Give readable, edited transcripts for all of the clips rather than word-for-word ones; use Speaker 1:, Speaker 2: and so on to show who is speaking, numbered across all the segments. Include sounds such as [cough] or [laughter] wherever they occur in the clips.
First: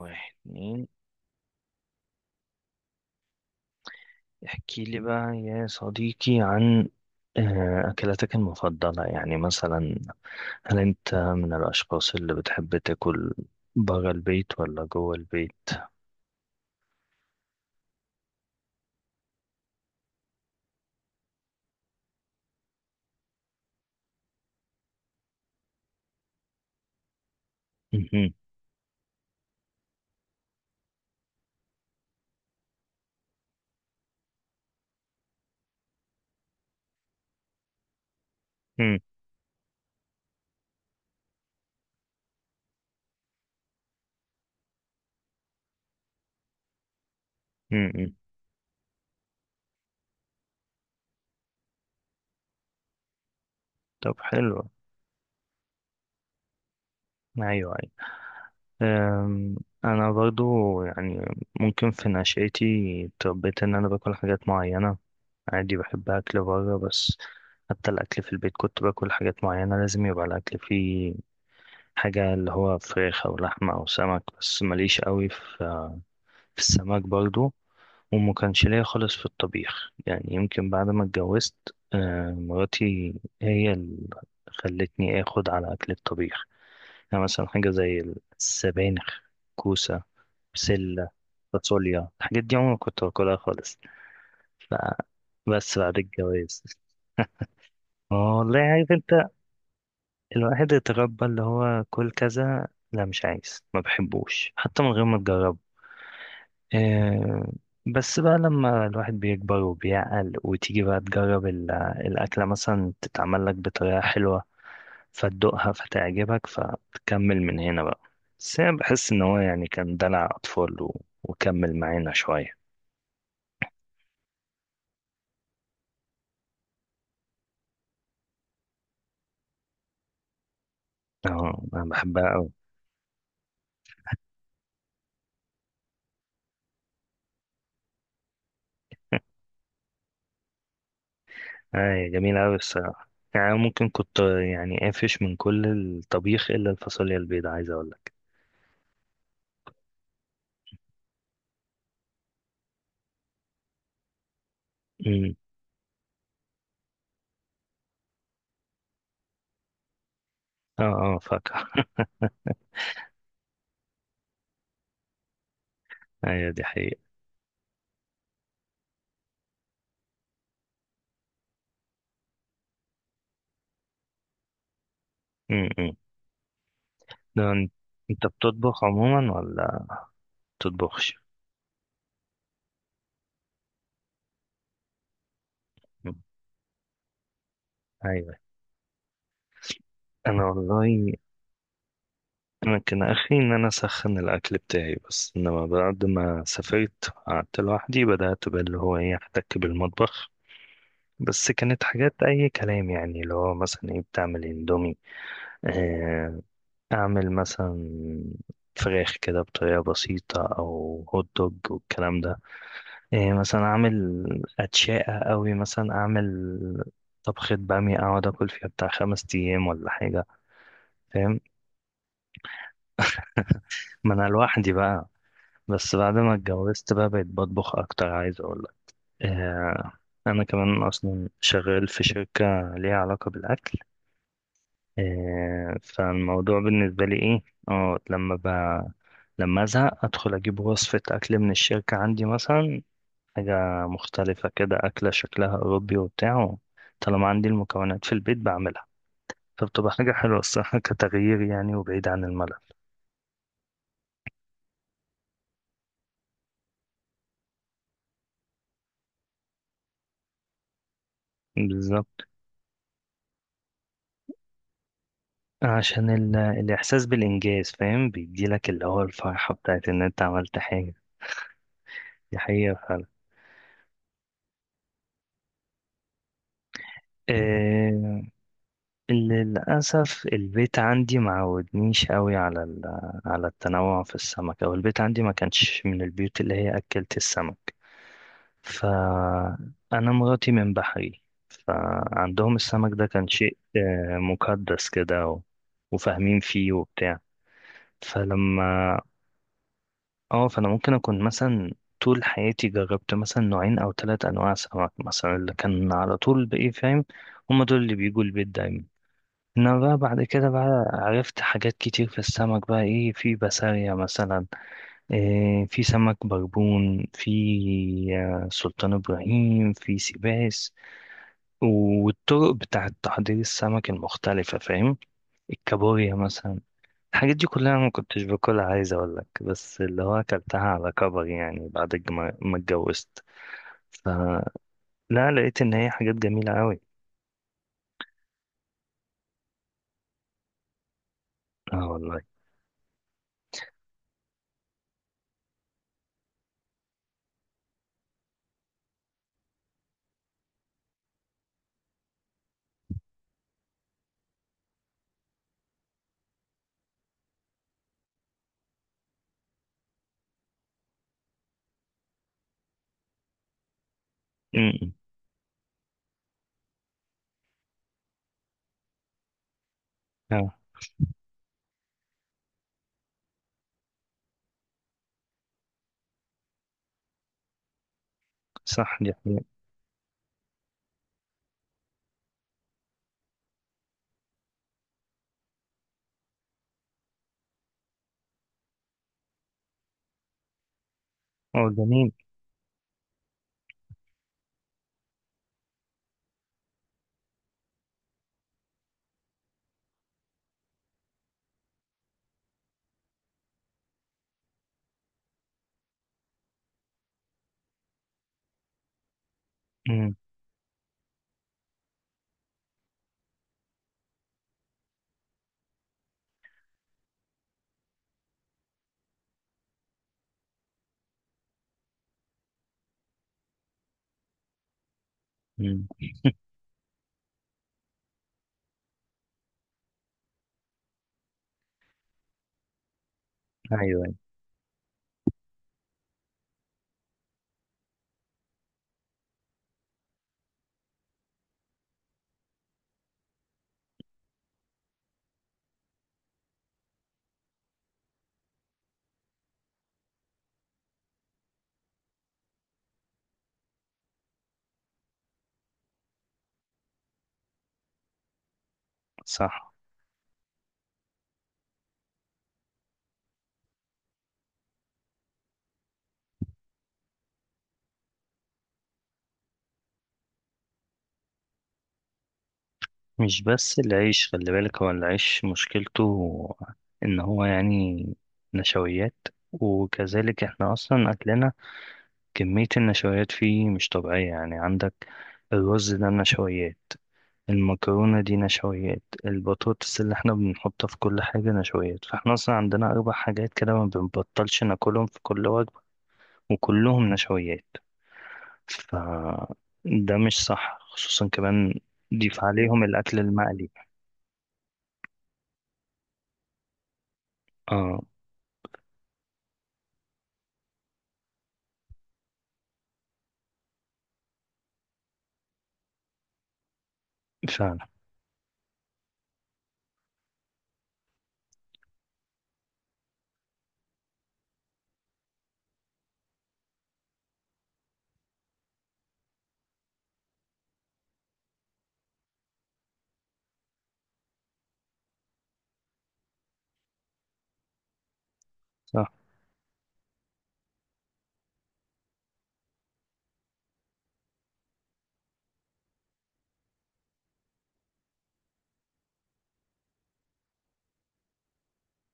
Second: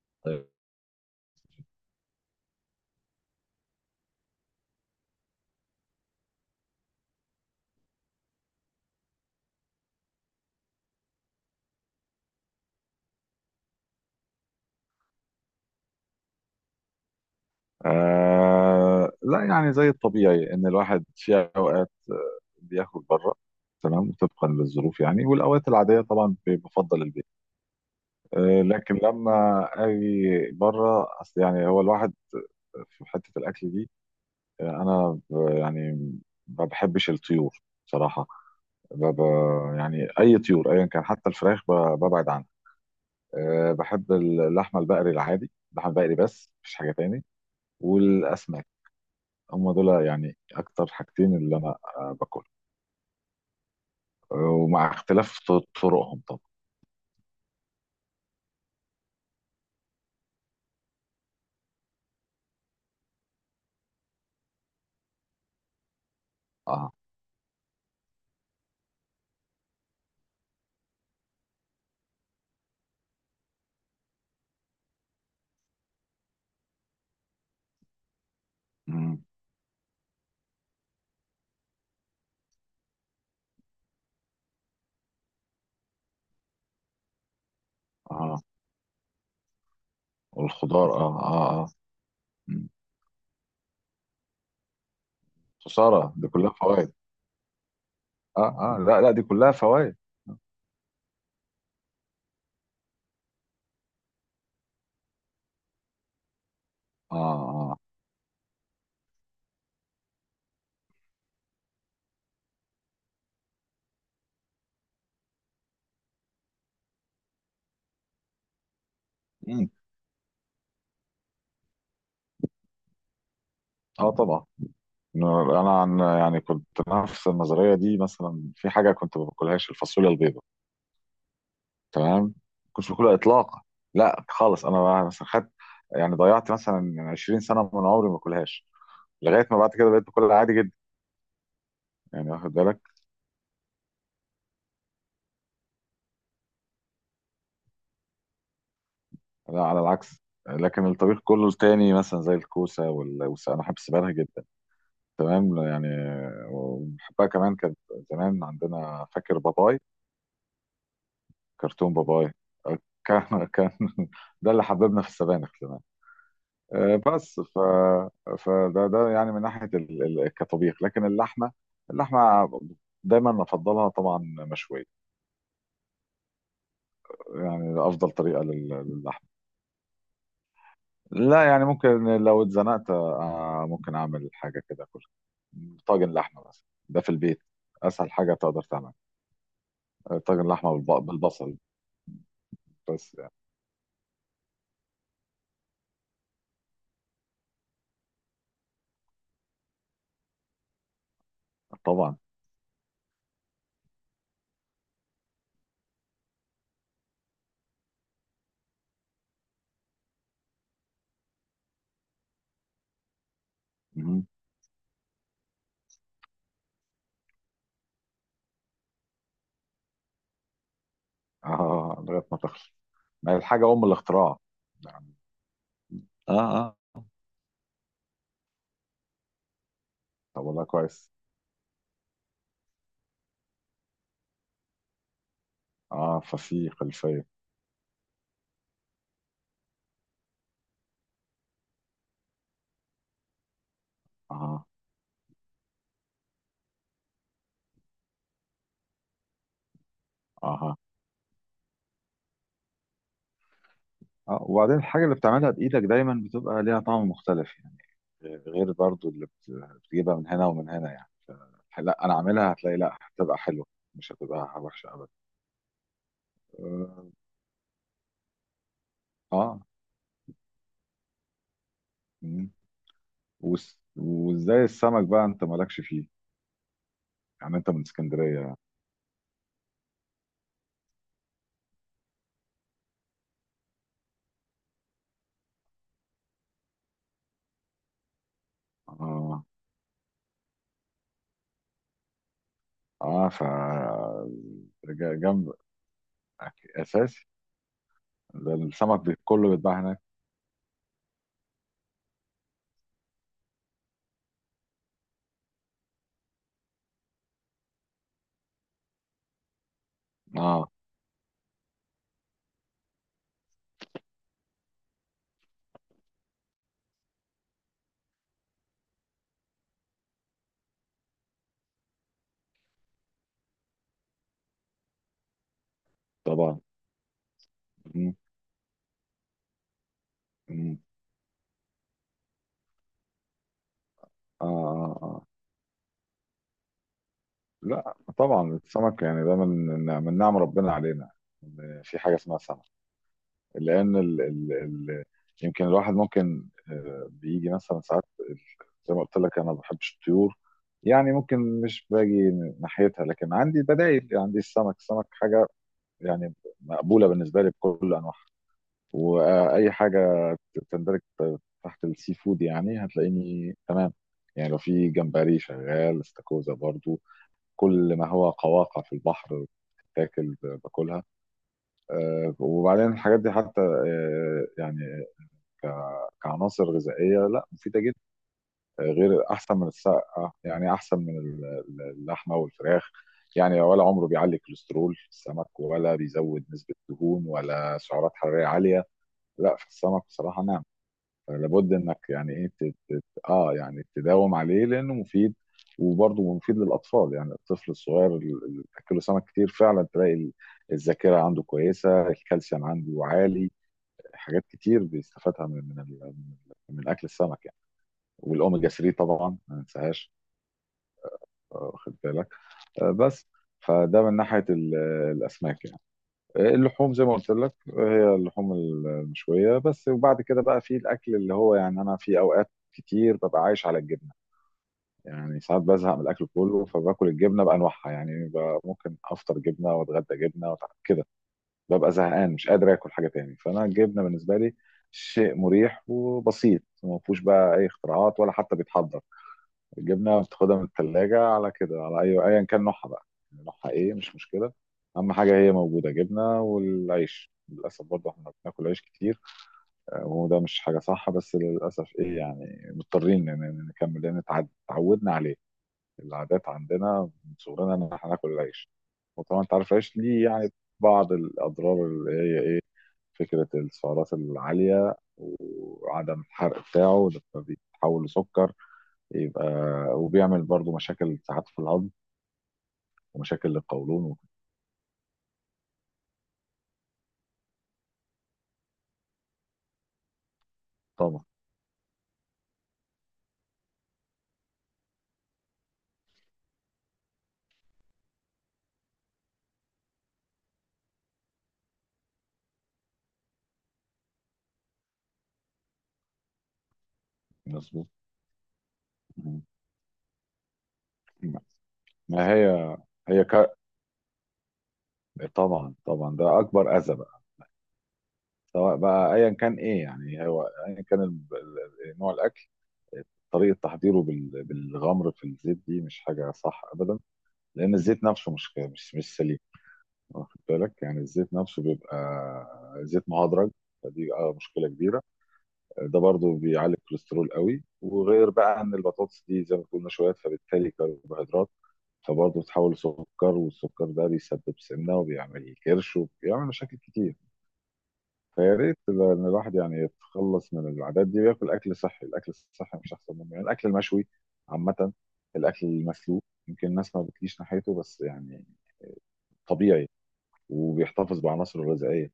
Speaker 1: واحد،
Speaker 2: طيب.
Speaker 1: اتنين. احكي لي بقى يا صديقي عن أكلاتك المفضلة، يعني مثلا، هل أنت من الأشخاص اللي بتحب تاكل برا البيت ولا جوه البيت؟
Speaker 2: لا، يعني زي الطبيعي ان الواحد في اوقات بياكل بره. تمام، طبقا للظروف، يعني، والاوقات العاديه طبعا بفضل البيت.
Speaker 1: مهم.
Speaker 2: لكن لما اجي بره، اصل يعني هو الواحد في حته الاكل دي. انا يعني ما بحبش الطيور صراحه.
Speaker 1: مم.
Speaker 2: يعني اي طيور ايا كان، حتى الفراخ ببعد عنها. بحب اللحمه البقري العادي، اللحمه البقري، بس مفيش حاجه تاني.
Speaker 1: مم.
Speaker 2: والاسماك، هم دول يعني اكتر حاجتين اللي انا باكلهم.
Speaker 1: طب، حلو.
Speaker 2: ومع اختلاف طرقهم طبعا.
Speaker 1: أيوه، أيوه. أم، أنا برضو، يعني، ممكن في نشأتي اتربيت إن أنا باكل حاجات معينة. عادي، بحب أكل برا
Speaker 2: اه.
Speaker 1: بس. حتى الأكل في البيت كنت باكل حاجات معينة، لازم يبقى الأكل فيه حاجة اللي هو فراخ أو لحمة أو سمك، بس ماليش قوي في السمك برضو. وما كانش ليا خالص
Speaker 2: مم.
Speaker 1: في الطبيخ، يعني يمكن بعد ما اتجوزت مراتي هي اللي خلتني آخد على أكل الطبيخ. يعني مثلا حاجة زي
Speaker 2: اه،
Speaker 1: السبانخ، كوسة،
Speaker 2: والخضار.
Speaker 1: بسلة،
Speaker 2: اه، اه، اه.
Speaker 1: فاصوليا. الحاجات دي
Speaker 2: مم.
Speaker 1: عمري ما كنت باكلها خالص. فبس بعد
Speaker 2: خسارة، دي كلها
Speaker 1: الجواز.
Speaker 2: فوائد.
Speaker 1: اه
Speaker 2: اه،
Speaker 1: والله،
Speaker 2: اه،
Speaker 1: عارف
Speaker 2: لا
Speaker 1: انت،
Speaker 2: لا، دي كلها فوائد.
Speaker 1: الواحد اتربى اللي هو كل كذا، لا، مش عايز، ما بحبوش حتى من غير ما تجربه.
Speaker 2: اه،
Speaker 1: آه،
Speaker 2: اه.
Speaker 1: بس بقى لما الواحد بيكبر وبيعقل وتيجي بقى تجرب الأكلة، مثلا، تتعمل لك بطريقة حلوة، فتدوقها فتعجبك فتكمل من هنا بقى. بس أنا بحس إن هو يعني
Speaker 2: مم.
Speaker 1: كان دلع أطفال و... وكمل معانا شوية.
Speaker 2: اه، طبعا. انا عن يعني كنت نفس النظرية دي، مثلا في حاجة كنت ما باكلهاش، الفاصوليا البيضاء.
Speaker 1: اه، أنا بحبها
Speaker 2: تمام.
Speaker 1: أوي.
Speaker 2: كنتش باكلها اطلاقا، لا خالص. انا مثلا خدت يعني ضيعت مثلا 20 سنة من عمري ما باكلهاش، لغاية ما بعد كده بقيت باكلها عادي جدا.
Speaker 1: أي،
Speaker 2: يعني
Speaker 1: جميلة
Speaker 2: واخد
Speaker 1: أوي
Speaker 2: بالك.
Speaker 1: الصراحة، يعني ممكن كنت يعني قافش من كل الطبيخ إلا الفاصوليا البيضاء، عايز أقولك.
Speaker 2: لا على العكس، لكن الطبيخ كله التاني مثلا زي الكوسة انا بحب السبانخ جدا. تمام يعني، وبحبها كمان. كانت زمان عندنا، فاكر باباي؟
Speaker 1: اه. اه، فاكهة.
Speaker 2: كرتون باباي. آه، كان [laughs] ده اللي حببنا في السبانخ زمان.
Speaker 1: ايوه، دي حقيقة.
Speaker 2: بس فده يعني من ناحية كطبيخ، لكن اللحمة دايما افضلها طبعا مشوية.
Speaker 1: م- م. ده انت
Speaker 2: يعني افضل
Speaker 1: أنت
Speaker 2: طريقة
Speaker 1: بتطبخ
Speaker 2: للحمة.
Speaker 1: عموما ولا بتطبخش؟
Speaker 2: لا يعني ممكن، لو اتزنقت ممكن اعمل حاجه كده، كل
Speaker 1: م.
Speaker 2: طاجن لحمه بس. ده في البيت اسهل
Speaker 1: ايوه.
Speaker 2: حاجه تقدر تعمل.
Speaker 1: انا
Speaker 2: طاجن لحمه
Speaker 1: والله
Speaker 2: بالبصل.
Speaker 1: انا كان
Speaker 2: بس يعني.
Speaker 1: اخري ان انا اسخن الاكل بتاعي بس. انما بعد ما سافرت قعدت لوحدي، بدأت باللي هو ايه، احتك بالمطبخ. بس كانت حاجات
Speaker 2: طبعا.
Speaker 1: اي كلام، يعني اللي هو مثلا ايه، بتعمل اندومي، آه، اعمل مثلا فراخ كده بطريقة بسيطة، او هوت دوج والكلام ده. إيه، مثلا اعمل
Speaker 2: مم.
Speaker 1: اتشاقة قوي، مثلا اعمل طبخة بامية اقعد اكل فيها بتاع 5 ايام ولا حاجة، فاهم.
Speaker 2: اه، لغايه ما تخلص. ما هي الحاجه ام
Speaker 1: ما انا
Speaker 2: الاختراع.
Speaker 1: لوحدي بقى.
Speaker 2: يعني.
Speaker 1: بس بعد ما
Speaker 2: اه،
Speaker 1: اتجوزت
Speaker 2: اه.
Speaker 1: بقى بقيت بطبخ اكتر، عايز اقول لك. إيه، انا
Speaker 2: طب والله
Speaker 1: كمان
Speaker 2: كويس.
Speaker 1: اصلا شغال في شركة ليها علاقة بالاكل. إيه،
Speaker 2: اه،
Speaker 1: فالموضوع
Speaker 2: ففي
Speaker 1: بالنسبة لي
Speaker 2: خلفيه.
Speaker 1: ايه، اه، لما لما ازهق ادخل اجيب وصفة اكل من الشركة عندي، مثلا حاجة مختلفة
Speaker 2: اه،
Speaker 1: كده، أكلة شكلها أوروبي وبتاع. طالما عندي المكونات في البيت بعملها، فبتبقى حاجة حلوة
Speaker 2: اه،
Speaker 1: الصراحة [laughs] كتغيير يعني، وبعيد عن الملل.
Speaker 2: اه، وبعدين الحاجة اللي بتعملها بإيدك دايما بتبقى ليها طعم مختلف يعني، غير برضو اللي بتجيبها من هنا ومن هنا، يعني. لا أنا
Speaker 1: بالظبط.
Speaker 2: عاملها، هتلاقي، لا هتبقى حلوة، مش هتبقى وحشة أبدا.
Speaker 1: عشان الإحساس
Speaker 2: اه.
Speaker 1: بالإنجاز، فاهم، بيديلك اللي هو الفرحة
Speaker 2: آه.
Speaker 1: بتاعت إن أنت عملت حاجة. دي
Speaker 2: مم.
Speaker 1: حقيقة فعلا.
Speaker 2: وازاي السمك بقى، انت مالكش فيه؟ يعني انت من
Speaker 1: إيه...
Speaker 2: اسكندرية.
Speaker 1: للأسف البيت عندي معودنيش قوي على على التنوع في السمك، أو البيت عندي ما كانش من البيوت اللي هي أكلت السمك.
Speaker 2: اه،
Speaker 1: فأنا مراتي من بحري، فعندهم السمك ده كان
Speaker 2: اه، ف
Speaker 1: شيء مقدس كده و-
Speaker 2: جنب.
Speaker 1: وفاهمين فيه وبتاع،
Speaker 2: اساسي. ده السمك
Speaker 1: فلما.
Speaker 2: كله بيتباع هناك.
Speaker 1: اه، فأنا ممكن أكون مثلا طول حياتي جربت مثلا نوعين أو 3 أنواع سمك، مثلا اللي كان على طول بإيه، فاهم. هما دول اللي بيجوا البيت دايما. انما بقى بعد كده
Speaker 2: اه
Speaker 1: بقى عرفت حاجات كتير في السمك، بقى ايه في بسارية مثلا، إيه، في سمك بربون، في سلطان ابراهيم، في سيباس. والطرق بتاعة تحضير السمك المختلفة، فاهم. الكابوريا
Speaker 2: طبعا.
Speaker 1: مثلا. الحاجات دي كلها أنا ما
Speaker 2: مم.
Speaker 1: كنتش باكلها، عايز أقول لك، بس اللي هو أكلتها
Speaker 2: مم.
Speaker 1: على كبر، يعني بعد ما اتجوزت.
Speaker 2: اه،
Speaker 1: فلا،
Speaker 2: اه. آه.
Speaker 1: لقيت إن هي حاجات جميلة أوي.
Speaker 2: لا طبعا السمك يعني، ده من من نعم ربنا علينا،
Speaker 1: اه
Speaker 2: إن في حاجه
Speaker 1: والله.
Speaker 2: اسمها سمك. لان ال يمكن الواحد ممكن بيجي مثلا ساعات ال- زي ما قلت لك انا ما بحبش الطيور، يعني ممكن مش باجي ناحيتها. لكن عندي بدائل، عندي السمك. السمك حاجه يعني مقبوله بالنسبه لي بكل انواعها. واي حاجه تندرج تحت السي فود، يعني هتلاقيني تمام. يعني لو
Speaker 1: امم.
Speaker 2: في
Speaker 1: إمم.
Speaker 2: جمبري شغال، استاكوزا برضو، كل ما هو قواقع في البحر تاكل،
Speaker 1: اه،
Speaker 2: باكلها. وبعدين الحاجات دي حتى يعني كعناصر غذائيه لا، مفيده جدا.
Speaker 1: صح، دي
Speaker 2: غير احسن
Speaker 1: حقيقة.
Speaker 2: من السقه، يعني احسن من اللحمه والفراخ. يعني ولا عمره بيعلي كوليسترول في السمك، ولا بيزود نسبه دهون، ولا سعرات حراريه عاليه. لا في السمك بصراحه نعم،
Speaker 1: اه،
Speaker 2: لابد انك
Speaker 1: جميل.
Speaker 2: يعني ايه اه يعني تداوم عليه لانه مفيد. وبرضه مفيد للاطفال، يعني الطفل الصغير اللي بتاكله سمك كتير فعلا تلاقي الذاكره عنده كويسه، الكالسيوم عنده عالي، حاجات كتير بيستفادها من من اكل السمك يعني. والاوميجا 3 طبعا ما ننساهاش.
Speaker 1: امم.
Speaker 2: واخد بالك. بس فده من ناحيه الاسماك يعني. اللحوم زي ما قلت لك، هي اللحوم المشوية بس. وبعد كده بقى في الأكل اللي هو يعني، أنا في أوقات كتير ببقى عايش على الجبنة. يعني ساعات
Speaker 1: امم.
Speaker 2: بزهق من الأكل كله، فباكل الجبنة بأنواعها، يعني ممكن أفطر جبنة، وأتغدى جبنة، كده. ببقى زهقان، مش قادر آكل حاجة تاني. فأنا
Speaker 1: أيوه،
Speaker 2: الجبنة
Speaker 1: أيوة،
Speaker 2: بالنسبة لي شيء مريح وبسيط، ما فيهوش بقى أي اختراعات، ولا حتى بيتحضر. الجبنه بتاخدها من الثلاجه على كده، على اي، ايا كان نوعها بقى. يعني نوعها ايه مش مشكله، اهم حاجه هي موجوده، جبنه. والعيش للاسف برضه احنا بناكل عيش كتير. وده مش حاجه صح، بس للاسف ايه، يعني مضطرين إن نكمل، لان اتعودنا عليه. العادات عندنا من صغرنا ان احنا ناكل العيش. وطبعا انت عارف
Speaker 1: صح.
Speaker 2: العيش ليه يعني بعض الاضرار، اللي هي ايه، فكره السعرات العاليه وعدم الحرق بتاعه. ده بيتحول لسكر، يبقى. وبيعمل برضو مشاكل ساعات في الهضم
Speaker 1: مش
Speaker 2: ومشاكل
Speaker 1: بس
Speaker 2: للقولون.
Speaker 1: العيش، خلي بالك هو العيش مشكلته إن هو يعني نشويات. وكذلك احنا أصلا
Speaker 2: طبعا.
Speaker 1: أكلنا كمية النشويات فيه مش طبيعية. يعني عندك الرز ده نشويات، المكرونة دي نشويات، البطاطس اللي احنا بنحطها في كل حاجة نشويات. فاحنا اصلا عندنا 4 حاجات كده ما بنبطلش ناكلهم في كل وجبة، وكلهم نشويات.
Speaker 2: مظبوط.
Speaker 1: ف
Speaker 2: مم.
Speaker 1: ده مش صح، خصوصا كمان
Speaker 2: ما
Speaker 1: ضيف
Speaker 2: هي،
Speaker 1: عليهم الأكل
Speaker 2: هي ك...
Speaker 1: المقلي.
Speaker 2: طبعا طبعا ده اكبر اذى بقى.
Speaker 1: اه،
Speaker 2: سواء بقى ايا كان ايه يعني، هو ايا كان نوع الاكل، طريقه تحضيره بالغمر في الزيت، دي مش حاجه صح ابدا. لان
Speaker 1: فعلا
Speaker 2: الزيت نفسه مش سليم. واخد بالك يعني، الزيت نفسه بيبقى زيت مهدرج. فدي آه مشكله كبيره. ده برضو بيعلي الكوليسترول قوي. وغير بقى ان البطاطس دي زي ما قلنا شوية، فبالتالي كربوهيدرات، فبرضه بتتحول لسكر. والسكر ده بيسبب سمنة، وبيعمل كرش، وبيعمل مشاكل كتير. فيا ريت ان
Speaker 1: صح.
Speaker 2: الواحد يعني يتخلص من العادات دي وياكل اكل صحي. الاكل الصحي مش احسن منه، يعني الاكل المشوي عامة، الاكل المسلوق. يمكن الناس ما بتجيش ناحيته، بس يعني طبيعي وبيحتفظ بعناصره الغذائية.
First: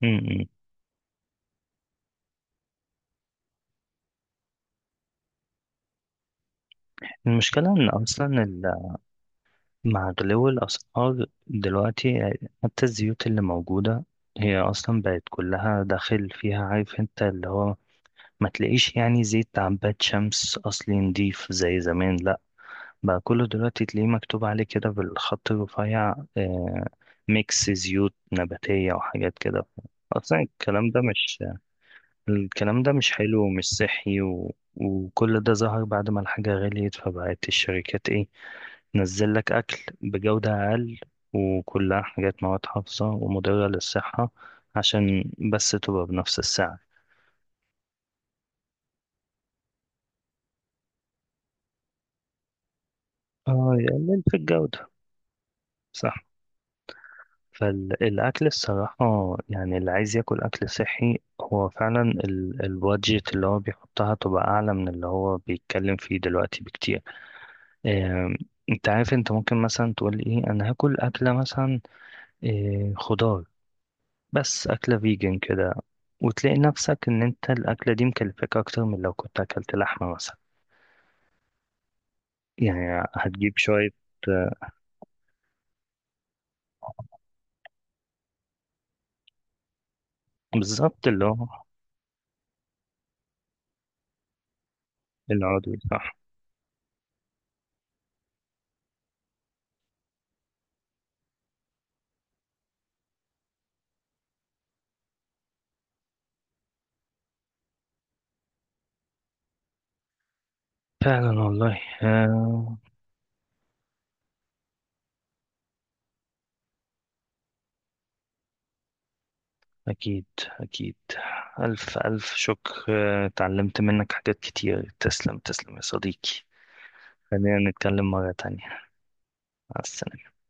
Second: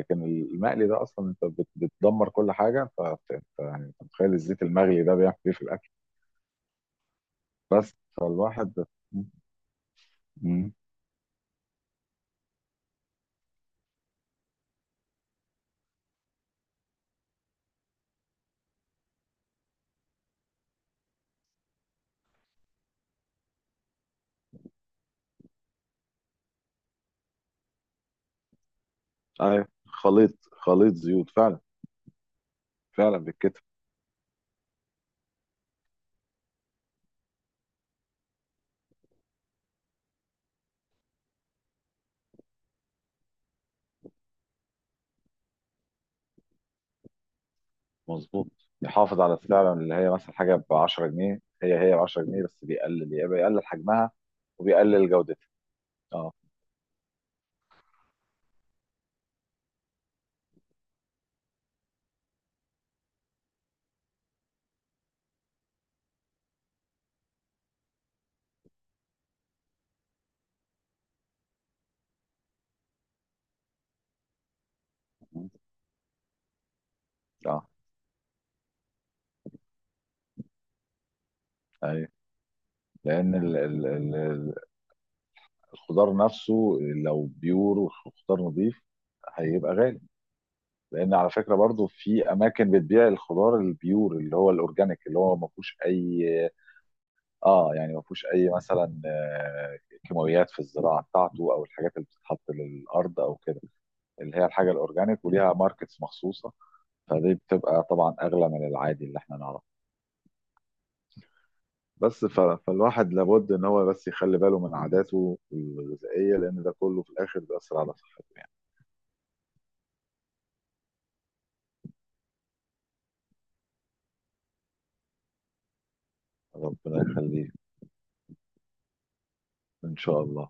Speaker 1: م- م.
Speaker 2: المقلي ده اصلا، انت بتدمر كل حاجه. يعني انت متخيل الزيت المغلي ده بيعمل ايه في الاكل.
Speaker 1: المشكلة إن
Speaker 2: بس
Speaker 1: أصلا،
Speaker 2: فالواحد.
Speaker 1: مع غلو
Speaker 2: مم.
Speaker 1: الأسعار دلوقتي، حتى الزيوت اللي موجودة هي أصلا بقت كلها داخل فيها، عارف انت اللي هو ما تلاقيش يعني زيت عباد شمس أصلي نضيف زي زمان، لأ. بقى كله دلوقتي تلاقيه مكتوب عليه كده بالخط الرفيع، آه، ميكس زيوت نباتية وحاجات كده.
Speaker 2: ايوه، خليط
Speaker 1: أصلا الكلام
Speaker 2: خليط
Speaker 1: ده
Speaker 2: زيوت
Speaker 1: مش
Speaker 2: فعلا.
Speaker 1: الكلام ده مش
Speaker 2: فعلا
Speaker 1: حلو
Speaker 2: بالكتف.
Speaker 1: ومش صحي، و... وكل ده ظهر بعد ما الحاجة غليت، فبقت الشركات ايه نزل لك أكل بجودة أقل، وكلها حاجات مواد حافظة ومضرة للصحة، عشان بس تبقى بنفس السعر.
Speaker 2: مظبوط. يحافظ على السعر، اللي هي مثلا حاجه ب 10 جنيه، هي ب 10 جنيه، بس بيقلل، يبقى يقلل
Speaker 1: اه،
Speaker 2: حجمها
Speaker 1: يقلل في الجودة.
Speaker 2: وبيقلل جودتها.
Speaker 1: صح.
Speaker 2: اه.
Speaker 1: فالأكل الصراحة، يعني اللي عايز ياكل أكل صحي، هو فعلا البادجت اللي هو بيحطها تبقى أعلى من اللي هو بيتكلم فيه دلوقتي بكتير. آم، انت عارف انت، ممكن مثلا تقول ايه، انا هاكل أكلة مثلا خضار، بس أكلة فيجن كده، وتلاقي نفسك إن أنت
Speaker 2: اه.
Speaker 1: الأكلة دي مكلفاك أكتر من لو كنت أكلت لحمة مثلا،
Speaker 2: ايوه.
Speaker 1: يعني
Speaker 2: لان
Speaker 1: هتجيب
Speaker 2: ال ال
Speaker 1: شوية.
Speaker 2: ال الخضار نفسه لو بيور وخضار نظيف هيبقى غالي.
Speaker 1: بالظبط
Speaker 2: لان
Speaker 1: اللي
Speaker 2: على
Speaker 1: هو
Speaker 2: فكره برضو في اماكن بتبيع الخضار البيور، اللي هو الاورجانيك، اللي هو ما فيهوش
Speaker 1: العضوي، صح.
Speaker 2: اي، اه يعني ما فيهوش اي مثلا كيماويات في الزراعه بتاعته، او الحاجات اللي بتتحط للارض او كده. اللي هي الحاجه الاورجانيك وليها ماركتس مخصوصه، فدي بتبقى طبعا اغلى من العادي اللي احنا نعرفه.
Speaker 1: فعلا والله.
Speaker 2: بس ف- فالواحد لابد ان هو بس يخلي باله من عاداته الغذائيه، لان ده كله في الاخر بيأثر على صحته يعني.
Speaker 1: أكيد أكيد. ألف ألف شكر، اتعلمت منك حاجات كتير. تسلم تسلم يا صديقي.
Speaker 2: ربنا يخليك.
Speaker 1: خلينا نتكلم مرة تانية. مع
Speaker 2: ان شاء
Speaker 1: السلامة.
Speaker 2: الله.